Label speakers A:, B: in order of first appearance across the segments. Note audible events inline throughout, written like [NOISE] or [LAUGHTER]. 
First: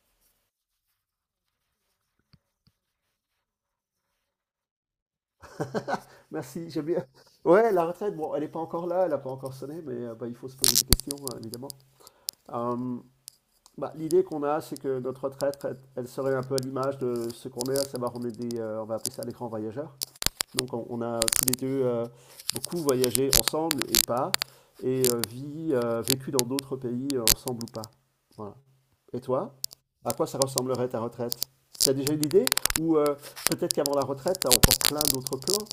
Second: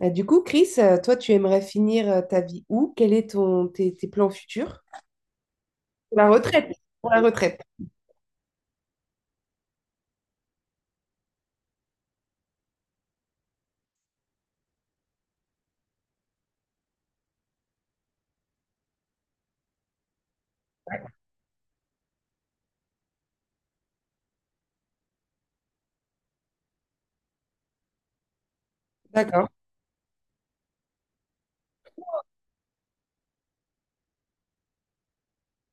A: Bah, du coup, Chris, toi, tu aimerais finir ta vie où? Quel est tes plans futurs? Pour la
B: Merci,
A: retraite.
B: j'aime bien.
A: Pour la retraite.
B: Ouais, la retraite, bon, elle n'est pas encore là, elle n'a pas encore sonné, mais bah, il faut se poser des questions, évidemment. Euh, bah, l'idée qu'on a, c'est que notre retraite, elle serait un peu à l'image de ce qu'on est, à savoir, on est on va appeler ça des grands voyageurs. Donc, on a tous les deux beaucoup voyagé ensemble et pas, et vie, vécu dans d'autres pays ensemble ou pas. Voilà. Et
A: D'accord.
B: toi, à quoi ça ressemblerait ta retraite? Tu as déjà une idée? Ou peut-être qu'avant la retraite, tu as encore plein d'autres plans?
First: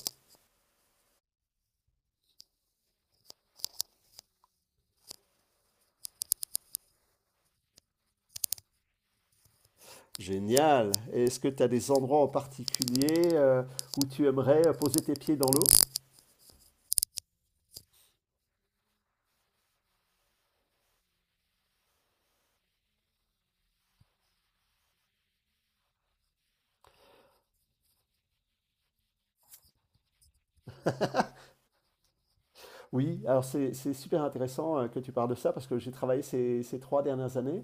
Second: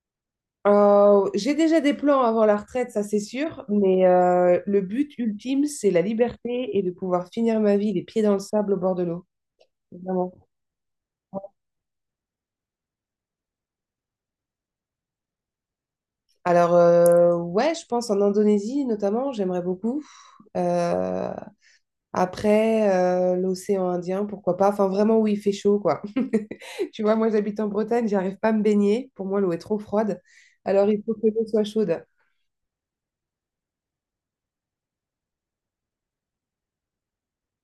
A: J'ai déjà des plans avant la retraite, ça c'est sûr, mais le but ultime, c'est la liberté et de pouvoir finir ma vie les pieds dans le sable au bord de l'eau. Vraiment.
B: Génial. Est-ce que tu as des endroits en particulier où tu aimerais poser tes pieds dans l'eau?
A: Alors, ouais, je pense en Indonésie notamment, j'aimerais beaucoup. Euh, Après, l'océan Indien, pourquoi pas. Enfin, vraiment où il fait chaud, quoi. [LAUGHS] Tu vois, moi, j'habite en Bretagne, j'arrive pas à me baigner. Pour moi, l'eau est trop froide. Alors, il faut que l'eau soit chaude.
B: Oui, alors c'est super intéressant que tu parles de ça parce que j'ai travaillé ces 3 dernières années.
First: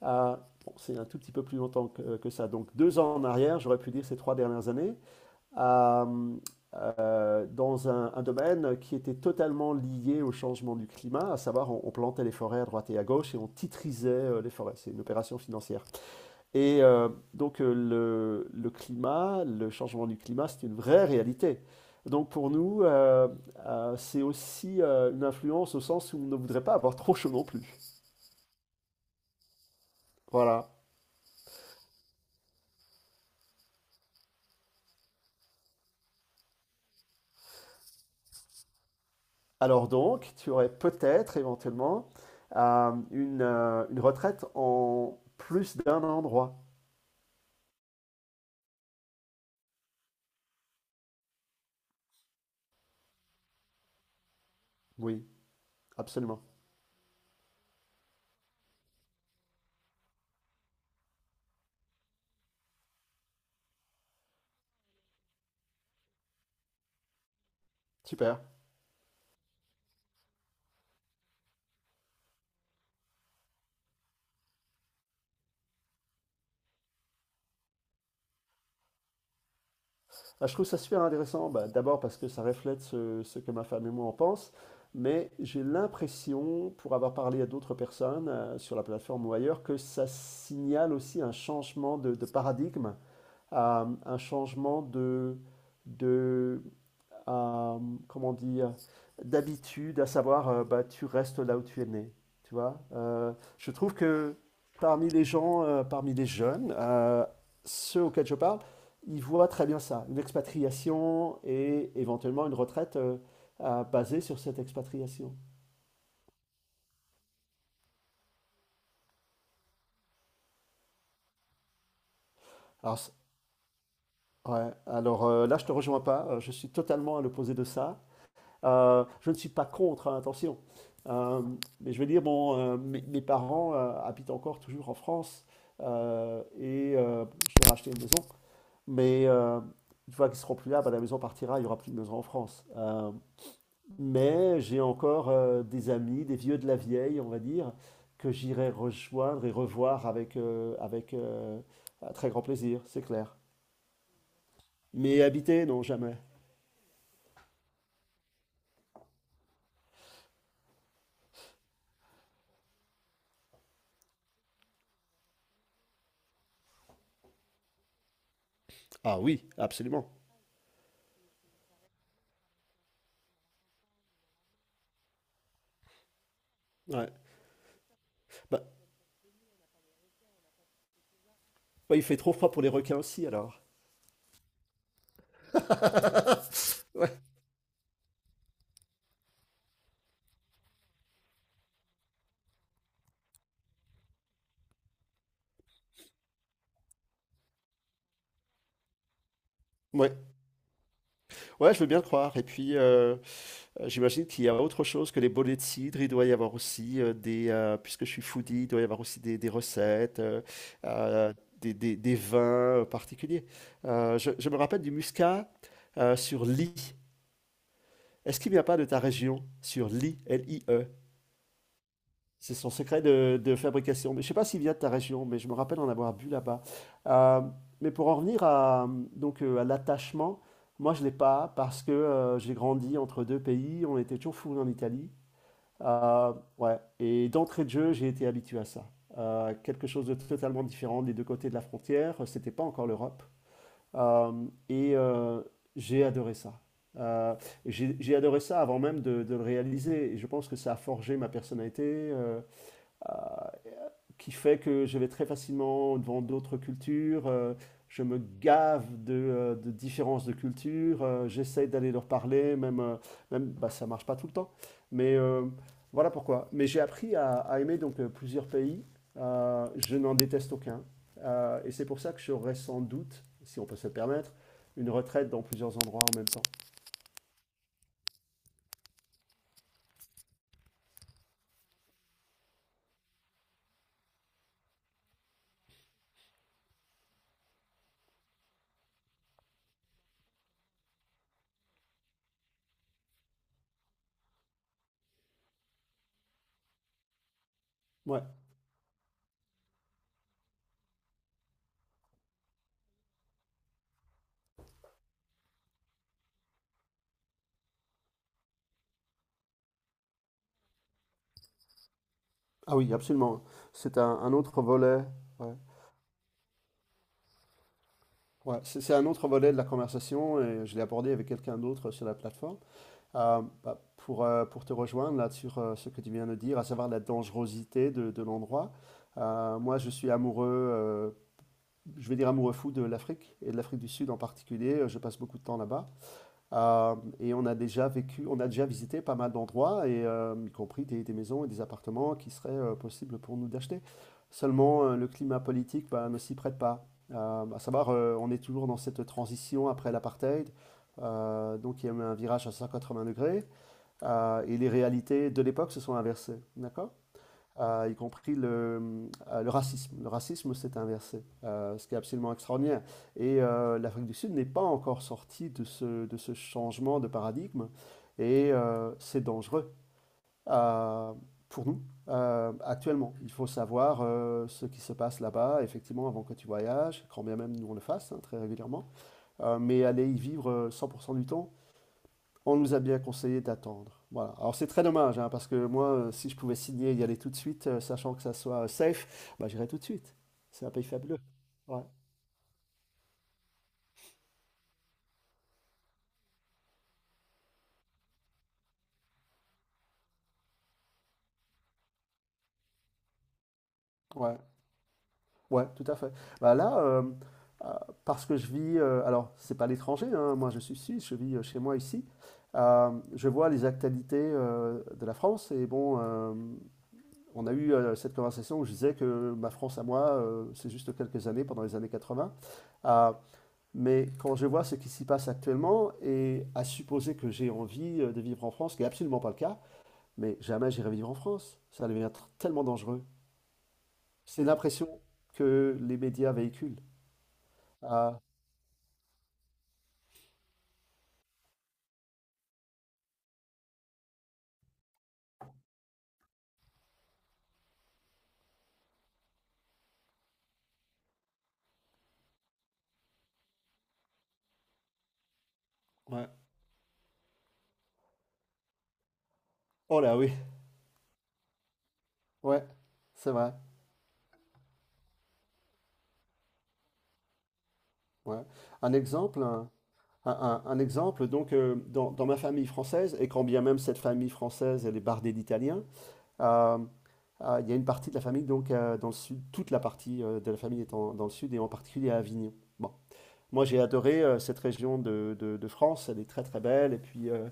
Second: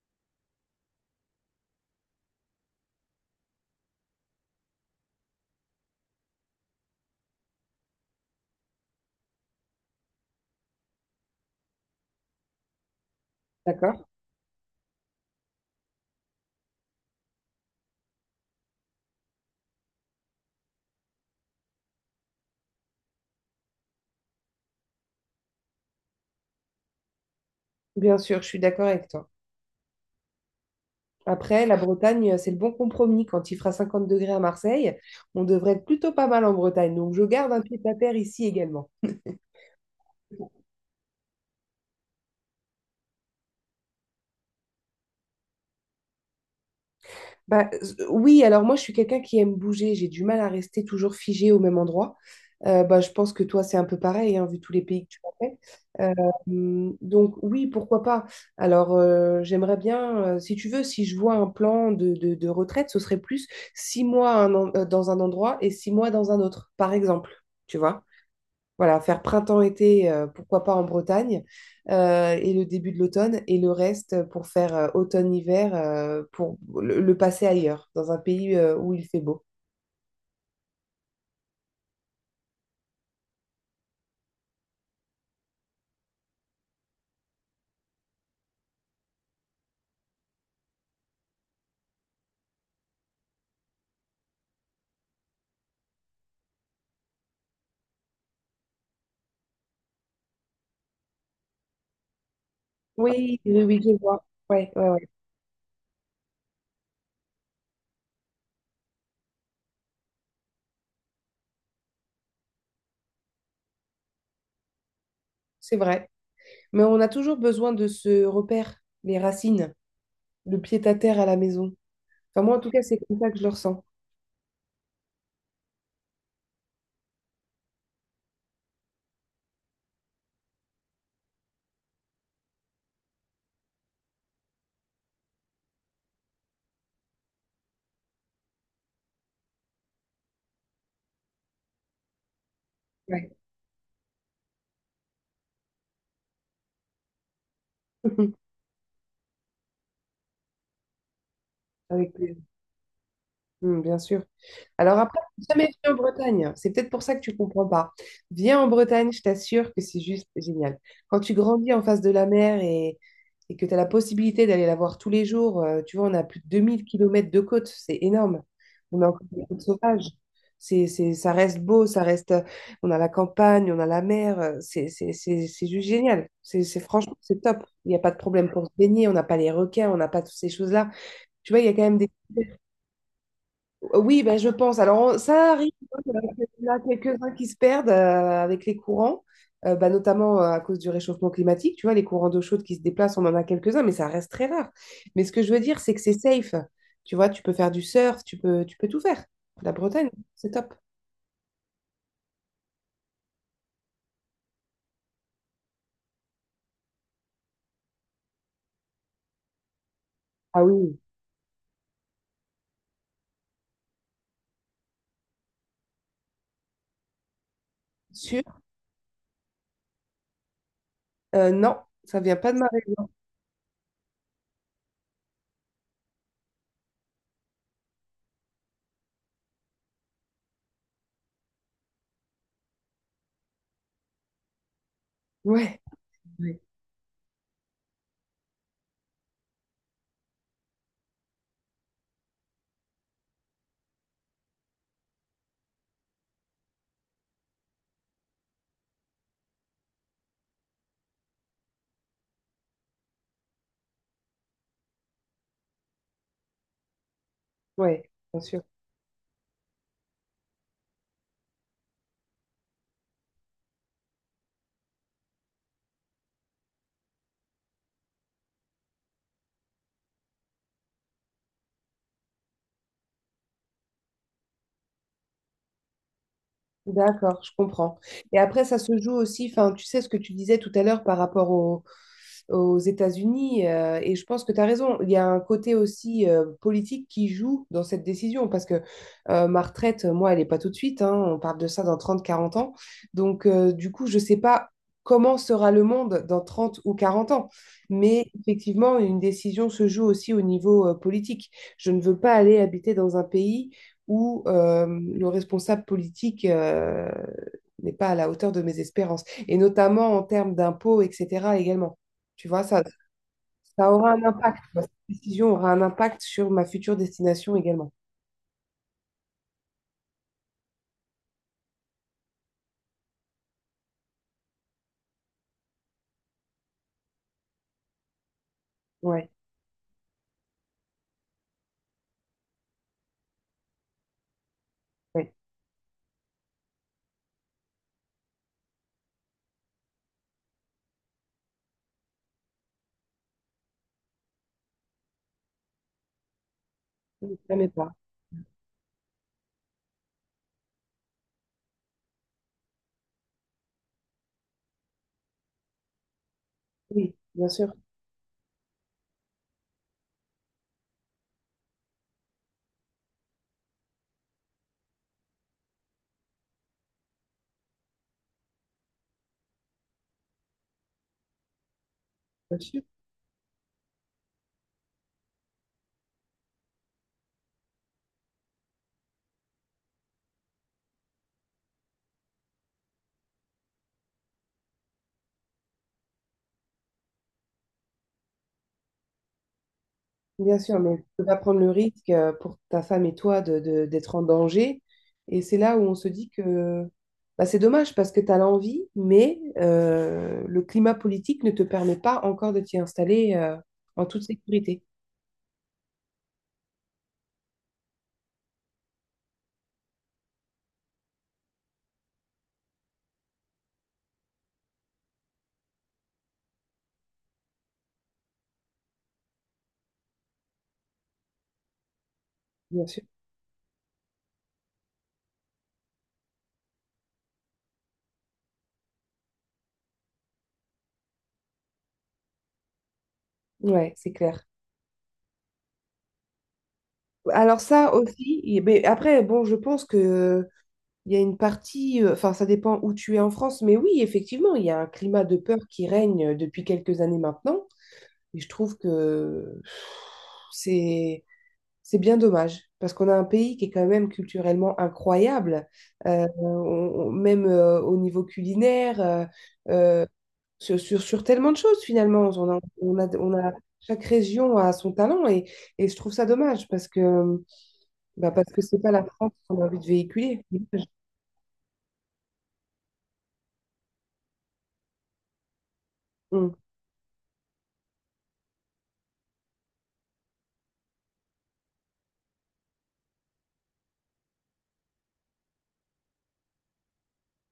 B: à- bon, c'est un tout petit peu plus longtemps que ça. Donc 2 ans en arrière, j'aurais pu dire ces 3 dernières années, à, dans un domaine qui était totalement lié au changement du climat, à savoir on plantait les forêts à droite et à gauche et on
A: D'accord?
B: titrisait les forêts. C'est une opération financière. Et euh, donc, le climat, le changement du climat, c'est une vraie réalité. Donc pour nous, c'est aussi une influence au sens où on ne voudrait pas avoir trop chaud non plus.
A: Bien sûr, je suis d'accord avec toi.
B: Voilà.
A: Après, la Bretagne, c'est le bon compromis. Quand il fera 50 degrés à Marseille, on devrait être plutôt pas mal en Bretagne. Donc, je garde un pied à terre ici également.
B: Alors donc, tu aurais peut-être éventuellement une retraite en plus d'un endroit.
A: Bah, oui, alors moi, je suis quelqu'un qui aime bouger. J'ai du mal à rester toujours figé au même endroit. Bah, je pense que toi, c'est un peu pareil, hein, vu tous les pays que tu
B: Oui,
A: as fait.
B: absolument.
A: Donc, oui, pourquoi pas. Alors, j'aimerais bien, si tu veux, si je vois un plan de retraite, ce serait plus 6 mois dans un endroit et 6 mois dans un autre, par exemple. Tu vois?
B: Super.
A: Voilà, faire printemps-été, pourquoi pas en Bretagne, et le début de l'automne, et le reste pour faire automne-hiver, pour le passer ailleurs, dans un pays où il fait beau.
B: Ah, je trouve ça super intéressant, bah, d'abord parce que ça reflète ce que ma femme et moi en pense, mais j'ai l'impression, pour avoir parlé à d'autres personnes sur la plateforme ou ailleurs, que ça signale aussi un changement de paradigme, un changement de, euh, comment on dit, d'habitude, à savoir, bah, tu restes là où tu es né, tu vois.
A: Oui, oui,
B: Je
A: oui, je
B: trouve
A: vois.
B: que
A: Ouais, ouais, ouais,
B: parmi les gens, parmi les jeunes, ceux auxquels je parle, ils voient très bien ça, une expatriation et éventuellement une retraite basée sur cette expatriation.
A: c'est vrai. Mais on a toujours besoin de ce repère, les racines, le pied-à-terre à la maison. Enfin, moi, en tout cas,
B: Alors,
A: c'est comme ça que je le ressens.
B: ouais, alors là, je te rejoins pas, je suis totalement à l'opposé de ça. Je ne suis pas contre, hein, attention. Euh, mais je veux dire, bon, mes parents habitent encore toujours en France et je leur ai acheté une maison. Mais une fois qu'ils seront plus là, bah, la maison partira, il n'y aura plus de maison en France.
A: Ouais.
B: Mais j'ai encore des amis, des vieux de la vieille, on va dire, que
A: [LAUGHS]
B: j'irai rejoindre et revoir avec
A: Avec
B: un très
A: plaisir.
B: grand plaisir, c'est clair.
A: Hmm, bien sûr. Alors après,
B: Mais
A: jamais
B: habiter, non,
A: venu en
B: jamais.
A: Bretagne. C'est peut-être pour ça que tu comprends pas. Viens en Bretagne, je t'assure que c'est juste génial. Quand tu grandis en face de la mer et que tu as la possibilité d'aller la voir tous les jours, tu vois, on a plus de 2 000 kilomètres de côte, c'est énorme. On a
B: Ah
A: encore des
B: oui,
A: côtes sauvages.
B: absolument.
A: Ça reste beau, ça reste. On a la campagne, on a la mer. C'est juste génial.
B: Ouais.
A: Franchement, c'est top. Il n'y a pas de problème
B: Bah,
A: pour se baigner. On n'a pas les requins, on n'a pas toutes ces choses-là. Tu vois, il y a quand
B: bah,
A: même
B: il
A: des
B: fait trop froid pour les requins aussi, alors.
A: Oui, ben, je pense. Alors, ça arrive, hein, qu'il y en a
B: [LAUGHS] Ouais.
A: quelques-uns qui se perdent avec les courants, bah, notamment à cause du réchauffement climatique. Tu vois, les courants d'eau chaude qui se déplacent, on en a quelques-uns, mais ça reste très rare. Mais ce que je veux dire, c'est que c'est safe. Tu vois, tu peux faire du surf, tu peux tout faire. La Bretagne,
B: Ouais.
A: c'est top.
B: Ouais, je veux bien le croire. Et puis, j'imagine qu'il y a autre chose que les bonnets de cidre. Il doit y avoir aussi, puisque je suis foodie, il doit y avoir aussi des recettes,
A: Ah oui.
B: heu, des vins, particuliers. Je me rappelle du muscat, sur Ly. Est-ce
A: Sûr?
B: qu'il n'y a pas de ta région? Sur Ly, Lie.
A: Non, ça vient pas
B: C'est
A: de ma
B: son secret
A: région.
B: de fabrication. Mais je ne sais pas s'il vient de ta région, mais je me rappelle en avoir bu là-bas. Euh, mais pour en revenir à l'attachement, moi je ne l'ai pas parce que j'ai grandi entre deux pays, on était toujours fourrés en Italie.
A: Ouais,
B: Euh,
A: ouais,
B: ouais. Et d'entrée de jeu, j'ai été habitué à ça. Quelque chose de totalement différent des deux côtés de la frontière, c'était pas encore l'Europe. Euh, et j'ai adoré ça. Euh, j'ai adoré ça avant même de le réaliser. Et je pense que ça a forgé ma personnalité, Euh, qui fait que je vais très facilement devant d'autres cultures,
A: ouais,
B: je me
A: bien sûr.
B: gave de différences de cultures, j'essaie d'aller leur parler, même bah, ça marche pas tout le temps. Mais voilà pourquoi. Mais j'ai appris à aimer donc plusieurs pays. Je n'en déteste aucun. Et c'est pour ça que j'aurais sans doute, si on peut se le permettre, une retraite dans plusieurs endroits en même temps.
A: D'accord, je comprends. Et après, ça se joue aussi, enfin, tu sais ce que tu disais tout à l'heure par rapport aux États-Unis. Et je pense que tu as raison. Il y a un côté aussi politique qui joue dans cette décision parce que ma retraite, moi, elle n'est pas tout de suite. Hein. On parle de ça dans 30, 40 ans. Donc, du coup, je ne sais pas comment sera le monde dans 30 ou 40 ans.
B: Ouais.
A: Mais effectivement, une décision se joue aussi au niveau politique. Je ne veux pas aller habiter dans un pays où le responsable politique n'est pas à la hauteur de mes espérances, et notamment en termes d'impôts, etc. également. Tu vois,
B: Ah
A: ça,
B: oui, absolument.
A: ça
B: C'est un,
A: aura un
B: un
A: impact,
B: autre
A: quoi. Cette
B: volet.
A: décision
B: Ouais.
A: aura un impact sur ma future destination également.
B: Ouais, c'est un autre volet de la conversation et je l'ai abordé avec quelqu'un d'autre sur la plateforme. Bah, pour te rejoindre là sur ce que tu viens de dire, à savoir la dangerosité de l'endroit,
A: Ouais,
B: moi je suis amoureux, je vais dire amoureux fou de l'Afrique et de l'Afrique du Sud en particulier. Je passe
A: ouais.
B: beaucoup de temps là-bas. Et on a déjà vécu, on a déjà visité pas mal d'endroits, et y compris des maisons et des appartements qui seraient possibles pour nous d'acheter. Seulement, le climat politique bah, ne s'y prête pas.
A: Oui, ça
B: À
A: m'est pas.
B: savoir, on est toujours dans cette transition après l'apartheid. Donc, il y a eu un virage à 180 degrés, et les réalités de l'époque se sont inversées. D'accord?
A: Oui, bien sûr,
B: Y compris le racisme. Le racisme s'est inversé, ce qui est absolument extraordinaire. Et l'Afrique du Sud n'est pas encore sortie de ce changement de paradigme, et c'est dangereux euh, pour nous
A: bien sûr,
B: actuellement. Il faut savoir ce qui se passe là-bas, effectivement, avant que tu voyages, quand bien même nous on le fasse hein, très régulièrement. Mais aller y vivre 100% du temps, on nous a bien conseillé d'attendre. Voilà. Alors c'est très dommage, hein, parce que moi, si je pouvais signer et y aller tout de suite, sachant que ça soit safe, bah, j'irais tout de suite.
A: bien
B: C'est un
A: sûr,
B: pays
A: mais tu
B: fabuleux.
A: peux pas prendre le
B: Ouais,
A: risque pour ta femme et toi d'être en danger. Et c'est là où on se dit que bah, c'est dommage parce que tu as l'envie, mais le climat politique ne te permet pas encore de t'y installer en toute
B: ouais,
A: sécurité.
B: ouais, tout à fait. Bah là, euh, parce que je vis, alors c'est pas l'étranger, hein, moi je suis suisse, je vis chez moi ici. Je vois les actualités de la France et bon, on a eu cette conversation où je disais que ma France à moi, c'est juste quelques années, pendant les années 80.
A: Bien sûr.
B: Mais quand je vois ce qui s'y passe actuellement, et à supposer que j'ai envie de vivre en France, ce qui n'est absolument pas le cas, mais jamais j'irai vivre en France. Ça devient tellement dangereux.
A: Ouais, c'est
B: C'est
A: clair.
B: l'impression que les médias véhiculent.
A: Alors ça
B: Ah,
A: aussi, mais après, bon, je pense que il y a une partie, enfin ça dépend où tu es en France, mais oui, effectivement, il y a un climat de peur qui règne depuis quelques années maintenant. Et je trouve que c'est c'est bien dommage, parce qu'on a un pays qui est quand même culturellement incroyable, euh,
B: ouais.
A: on- même au niveau culinaire,
B: Oh
A: euh,
B: là oui,
A: sur tellement de choses finalement.
B: ouais, c'est vrai.
A: Chaque région a son talent et je trouve ça dommage parce que bah,
B: Ouais.
A: parce que c'est pas
B: Un
A: la France
B: exemple,
A: qu'on a
B: un,
A: envie de véhiculer.
B: un- un exemple, donc dans ma famille française, et quand bien même cette famille française, elle est bardée d'Italiens,
A: Mm.
B: euh, il y a une partie de la famille donc dans le sud, toute la partie de la famille dans le sud et en particulier à Avignon. Bon. Moi, j'ai adoré cette région de France, elle est très très belle. Et puis,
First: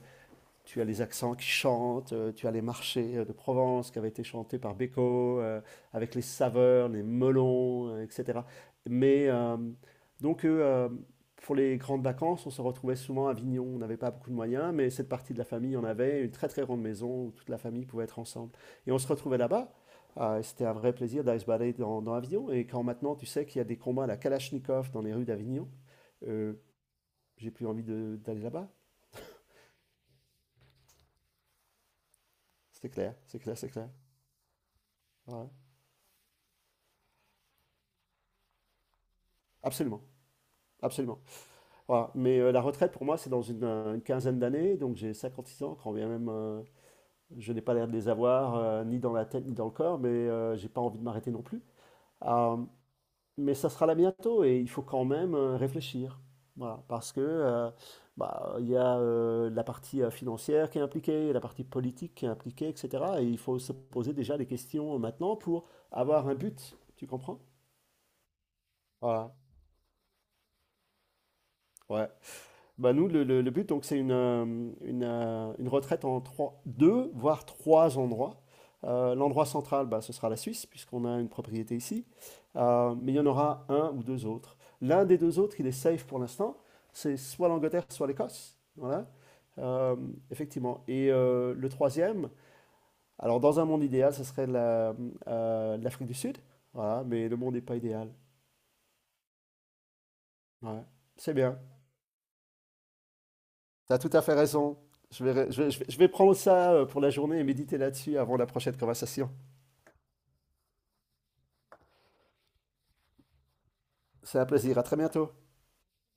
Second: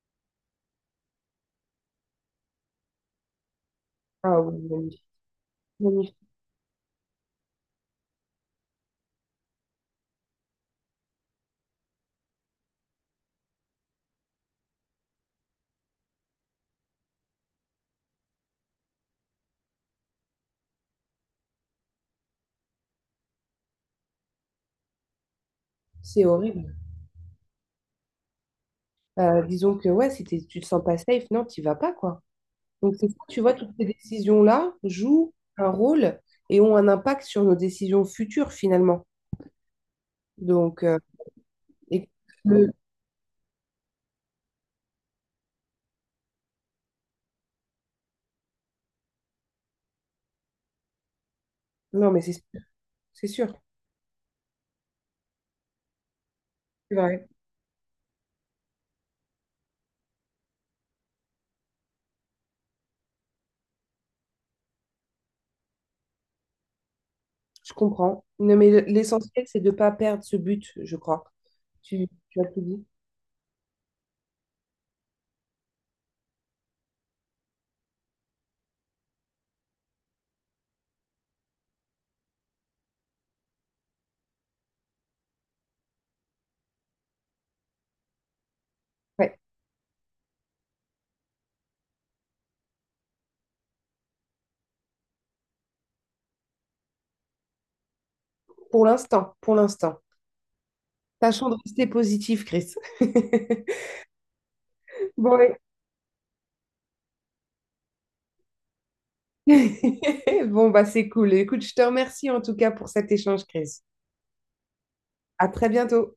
B: tu as les accents qui chantent, tu as les marchés de Provence qui avaient été
A: Ah
B: chantés par
A: oui,
B: Beko, avec
A: magnifique.
B: les saveurs, les melons, etc. Mais donc, pour les grandes vacances, on se retrouvait souvent à Avignon. On n'avait pas beaucoup de moyens, mais cette partie de la famille en avait une très très grande maison où toute la famille pouvait être ensemble. Et on se retrouvait là-bas. Ah, et c'était un vrai plaisir d'aller se balader dans Avignon. Et quand maintenant tu sais qu'il y a des combats à la Kalachnikov dans les rues d'Avignon,
A: C'est
B: euh,
A: horrible.
B: j'ai plus envie d'aller là-bas.
A: Disons que ouais, si t'es- tu te sens pas safe, non, tu vas pas, quoi.
B: C'est
A: Donc c'est
B: clair,
A: ça,
B: c'est
A: tu vois,
B: clair, c'est
A: toutes ces
B: clair.
A: décisions-là jouent
B: Ouais.
A: un rôle et ont un impact sur nos décisions futures, finalement.
B: Absolument,
A: Donc,
B: absolument.
A: et
B: Voilà. Mais la
A: le-
B: retraite, pour moi, c'est dans une quinzaine d'années, donc j'ai 56 ans, quand bien même je n'ai pas l'air de les avoir, ni dans la tête, ni dans le corps, mais j'ai pas envie de m'arrêter non plus.
A: non, mais c'est sûr,
B: Euh,
A: c'est
B: Mais
A: sûr,
B: ça sera là bientôt et il faut quand même réfléchir. Voilà,
A: c'est
B: parce que
A: vrai,
B: bah, il y a la partie financière qui est impliquée, la partie politique qui est impliquée, etc. Et il faut se poser déjà des questions maintenant pour avoir un but. Tu comprends?
A: je comprends. Non, mais
B: Voilà.
A: l'essentiel, c'est de pas perdre ce but, je crois. Tu,
B: Ouais.
A: tu as tout dit.
B: Bah nous, le but, donc, c'est une retraite en trois, deux, voire trois endroits. L'endroit central, bah, ce sera la Suisse, puisqu'on a une propriété ici. Mais il y en aura un ou deux autres. L'un des deux autres, il est safe pour l'instant. C'est soit l'Angleterre, soit l'Écosse. Voilà.
A: Ouais,
B: Euh, Effectivement. Et le troisième, alors dans un monde idéal, ce serait l'Afrique du Sud. Voilà, mais le monde n'est pas idéal.
A: pour l'instant, pour l'instant.
B: Ouais. C'est
A: Tâchons de
B: bien.
A: rester positif, Chris. [LAUGHS]
B: T'as tout à fait raison. Je vais,
A: Bon,
B: je vais- je vais je vais prendre ça pour la journée et méditer là-dessus avant la prochaine conversation.
A: [LAUGHS] Bon, bah c'est cool. Écoute, je te remercie en tout cas pour cet échange, Chris.
B: C'est un plaisir. À très bientôt.
A: À très bientôt.